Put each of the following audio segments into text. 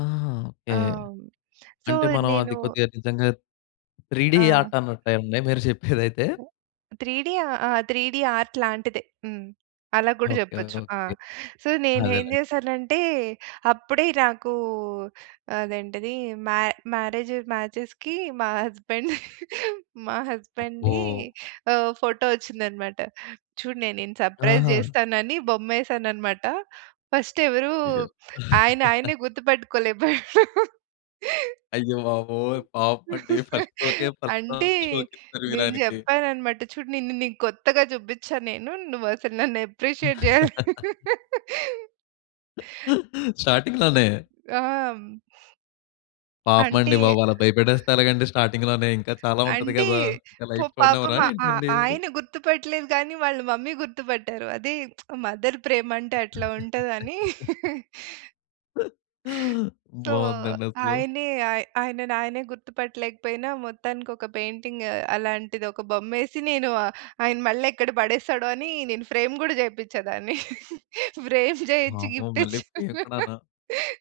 ఆహా! ఆ! ఓకే. హ్మ్. సో, అంటే మనం నేను అది కొద్దిగా నిజంగా 3 డి ఆ! ఆర్ట్ అన్నట్టే అండి. మీరు చెప్పేదైతే? 3 డి ఆ! ఆ 3 డి ఆర్ట్ లాంటిదే. హ్మ్. అలా గూడా ఓకే. జెప్పొచ్చు ఆ! ఓకే. సో, నేనేం అదేలేండి. జేశానంటే, అప్పుడే నాకు అదేంటది మ్యా మ్యారేజ్ మ్యాచెస్‌కి మా హస్బాండ్ మా అబ్బో! హస్బాండ్‌ది ఓహ్! ఫోటో వచ్చిందన్నమాట. చూడు నేను నిన్ను సర్ప్రైజ్ ఆహా! చేస్తానని బొమ్మేసానన్నమాట. ఫస్ట్ ఎవరు, ఇగ ఆయనాయన్నే గుర్తుపట్టుకోలేపోయాడు. అయ్యబాబోయ్! పాపం అండి. ఫస్ట్ స్ట్రోకే ఫస్ట్ అంటే రౌండ్ స్ట్రోకిచ్చారు నేను మీరాయనకి. జేప్పానన్నమాట చూడు నిన్ను నీకు కొత్తగా చూపించా నేను, నువ్వసలు నన్ను అప్రిషియేట్ జెయ్యాలి. స్టార్టింగ్‌లోనే ఆ! హ్మ్. పాపం అంటే అండి బాబు! అలా భయపెట్టేస్తే ఎలాగండి స్టార్టింగ్‌లోనే ఇంకా చాలా ఉంటది అంటే గదా! ఇంకా పొ లైఫ్ పాపం చూడనివ్వరా ఆ ఏంటండి? ఆయన గుర్తుపట్టలేదు గానీ, వాళ్ళ మమ్మీ గుర్తుపట్టారు. అది మదర్ ప్రేమంటే అట్లా ఉంటదని. తో బాగుందండసలు. ఆయనే ఆయనని ఆయనే గుర్తుపట్టలేకపోయినా మొత్తానికి ఒక పెయింటింగ్ అలాంటిది ఒక బొమ్మేసి నేను ఆయన మళ్ళెక్కడ పడేస్తాడో అని నేను ఫ్రేమ్ కూడా చేపిచ్చాదాన్ని ఫ్రేమ్ చేయించి వామ్మో! గిఫ్ట్ మళ్ళీ ఇచ్చాను. పోయానుకున్నాను.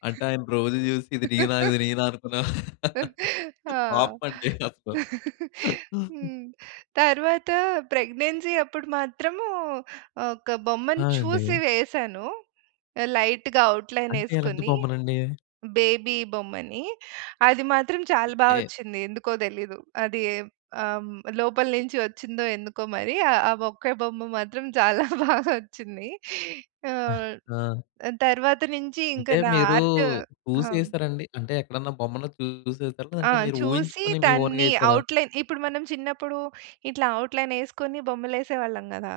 అంటే ఆయన రోజు చూసి ఇది నేనా? ఇది నేనా? అనుకున్నా ఆ! పాపం అండి అసలు. హ్మ్. తరువాత ప్రెగ్నెన్సీ అప్పుడు మాత్రము ఒక్క ఆ! బొమ్మను చూసి అండి. వేశాను. లైట్‌గా అంటే ఎలాంటి ఔట్‌లైనేసుకొని. బొమ్మలండి? బేబీ బొమ్మని అది మాత్రం చాలా ఓకే. బావొచ్చింది. ఎందుకో తెలీదు. అది ఆ! హ్మ్. లోపల నుంచి వచ్చిందో ఎందుకో మరి ఆ! ఆ ఒక్కే బొమ్మ మాత్రం చాలా బాగా వచ్చింది. ఆ! ఆహ్, ఆ! తరువాత నుంచి ఇంకా అంటే నా మీరు ఆర్ట్ ఆ! హ్మ్. చూసేసారండి? అంటే ఎక్కడన్నా బొమ్మను చూసేసారా? ఆ! లేదంటే మీరు చూసి ఊహించుకొని మీ దాన్ని ఓన్‌గేశారా? ఔట్‌లైన్ ఇప్పుడు మనం చిన్నప్పుడు ఇట్లా ఔట్‌లైనేసుకొని బొమ్మలేసేవాళ్ళం గదా!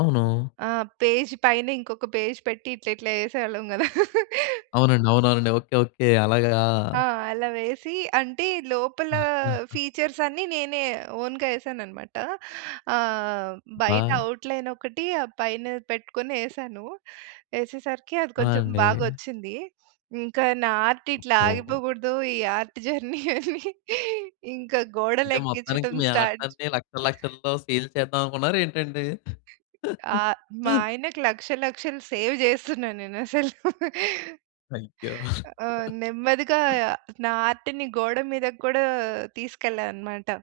అవును. ఆ! పేజ్ పైన ఇంకొక పేజ్ పెట్టి ఇట్లా ఇట్లా ఏసేవాళ్ళం గదా! అవునండి. అవునవునండి. ఓకే. ఓకే. అలాగా? ఆ! అలా వేసి, అంటే లోపల ఫీచర్స్ అన్ని నేనే ఓన్‌గా వేసానన్నమాట. ఆహ్, బయట ఆ! ఔట్‌లైన్ ఒకటి పైన పెట్టుకొని ఏసాను. ఏసేసరికి అది ఆ! కొంచెం అండి. బాగొచ్చింది. ఇంకా నా ఆర్ట్ ఇట్లా ఓహో! ఆగిపోకూడదు, ఈ ఆర్ట్ జర్నీ అని ఇంకా గోడలు అంటే మొత్తానికి ఎక్కించడం మీ స్టార్ట్ ఆర్ట్‌లన్నీ లక్షలక్షల్లో సేల్ చేద్దామనుకున్నారా ఏంటండి? ఆ! మా ఆయనకి లక్షలు లక్షలు సేవ్ జేస్తున్నా నేనసలు. అయ్యో! ఆ! నెమ్మదిగా నా ఆర్ట్‌ని గోడ మీదకి కూడా తీసుకెళ్ళా అన్నమాట.